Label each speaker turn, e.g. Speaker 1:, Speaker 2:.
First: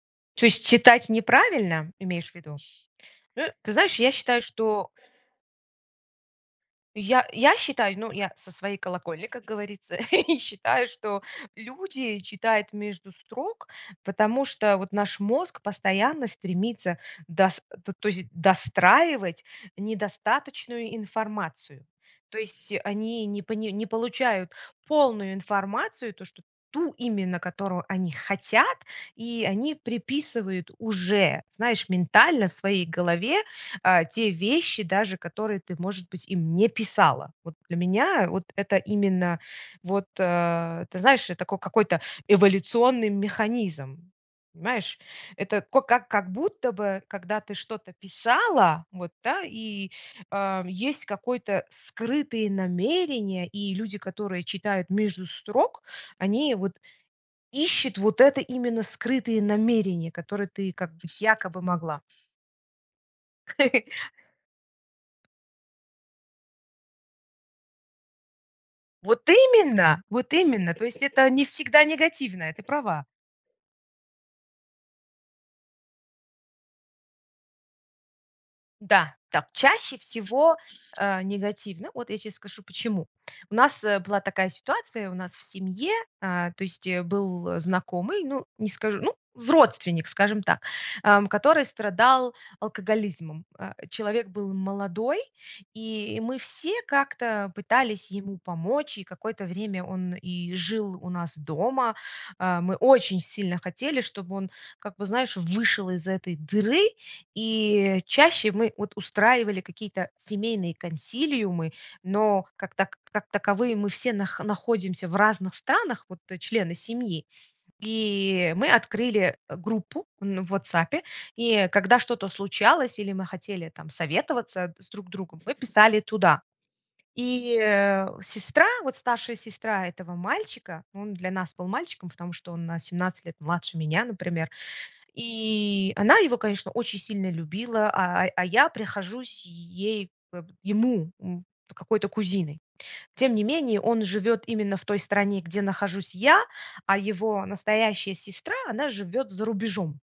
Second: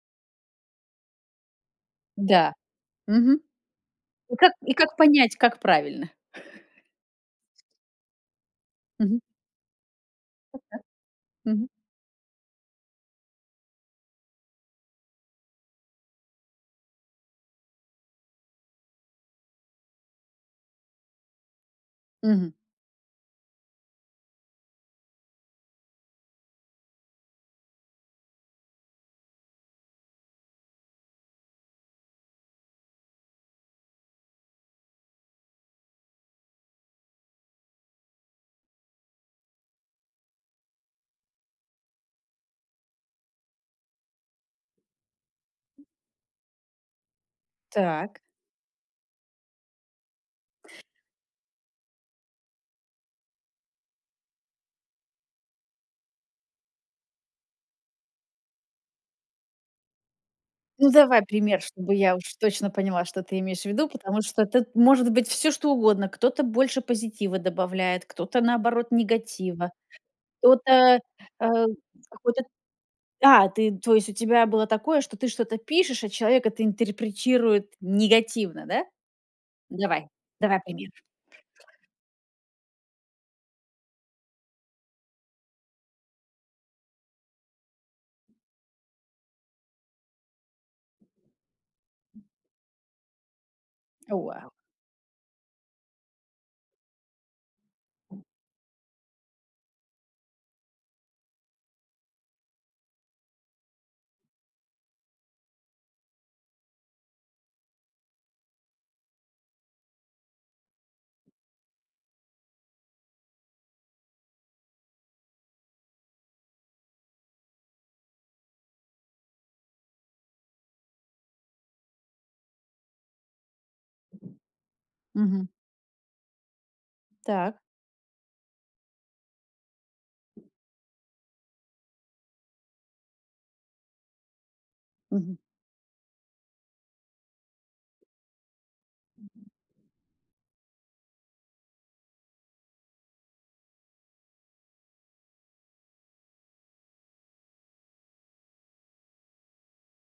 Speaker 1: То есть читать неправильно, имеешь в
Speaker 2: Да.
Speaker 1: виду?
Speaker 2: Мгм.
Speaker 1: Э, ты знаешь, я
Speaker 2: И
Speaker 1: считаю,
Speaker 2: как и
Speaker 1: что
Speaker 2: как понять, как правильно?
Speaker 1: Я я считаю, ну, я со своей
Speaker 2: Мгм.
Speaker 1: колокольни, как говорится, считаю, что
Speaker 2: Мгм.
Speaker 1: люди читают между строк, потому что вот наш мозг постоянно стремится дос то то есть достраивать недостаточную информацию. То
Speaker 2: Мгм.
Speaker 1: есть они не пони не получают полную информацию, то, что ту именно, которую они хотят, и они приписывают уже, знаешь, ментально в своей голове, а, те вещи, даже которые ты, может быть, им не писала. Вот для меня вот это именно, вот, э, ты знаешь, э, такой какой-то эволюционный механизм. Понимаешь? Это ко как как будто бы, когда ты что-то
Speaker 2: Так.
Speaker 1: писала, вот, да? И, а, есть какой-то скрытые намерения, и люди, которые читают между строк, они вот ищут вот это, именно скрытые намерения, которые ты
Speaker 2: Ну
Speaker 1: как бы
Speaker 2: давай пример,
Speaker 1: якобы
Speaker 2: чтобы
Speaker 1: могла.
Speaker 2: я уж точно поняла, что ты имеешь в виду, потому что тут может быть всё что угодно. Кто-то больше позитива добавляет, кто-то, наоборот,
Speaker 1: Вот
Speaker 2: негатива,
Speaker 1: именно, вот именно! То есть
Speaker 2: кто-то,
Speaker 1: это не
Speaker 2: а,
Speaker 1: всегда
Speaker 2: какой-то
Speaker 1: негативное, ты права.
Speaker 2: А, ты то есть у тебя было такое, что ты что-то пишешь, а человек это интерпретирует негативно, да?
Speaker 1: Да, да, чаще
Speaker 2: Давай,
Speaker 1: всего,
Speaker 2: давай пример.
Speaker 1: э, негативно. Вот я те скажу почему. У нас была такая ситуация, у нас в семье, э, то есть был знакомый, ну, не скажу, ну, родственник, скажем так, ам, который страдал алкоголизмом. А,
Speaker 2: O
Speaker 1: человек
Speaker 2: вау.
Speaker 1: был молодой, и мы все как-то пытались ему помочь. И какое-то время он и жил у нас дома. А, мы очень сильно хотели, чтобы он как бы знаешь, вышел из этой дыры. И чаще мы вот устраивали какие-то семейные консилиумы, но, как так как таковые мы все нах находимся в разных странах, вот члены семьи. И мы открыли группу, ну, в "Ватсапе". И когда что-то случалось или мы хотели там советоваться с друг другом,
Speaker 2: Мгм.
Speaker 1: мы писали туда.
Speaker 2: Так.
Speaker 1: И, э, сестра, вот старшая сестра этого мальчика- он для нас был мальчиком, потому что он на 17 лет младше меня, например.
Speaker 2: Мгм.
Speaker 1: И она его, конечно, очень сильно любила, а а я прихожусь ей бэп ему, м, какой-то кузиной. Тем не менее, он живет именно в той стране, где нахожусь я, а его настоящая сестра- она живет за рубежом.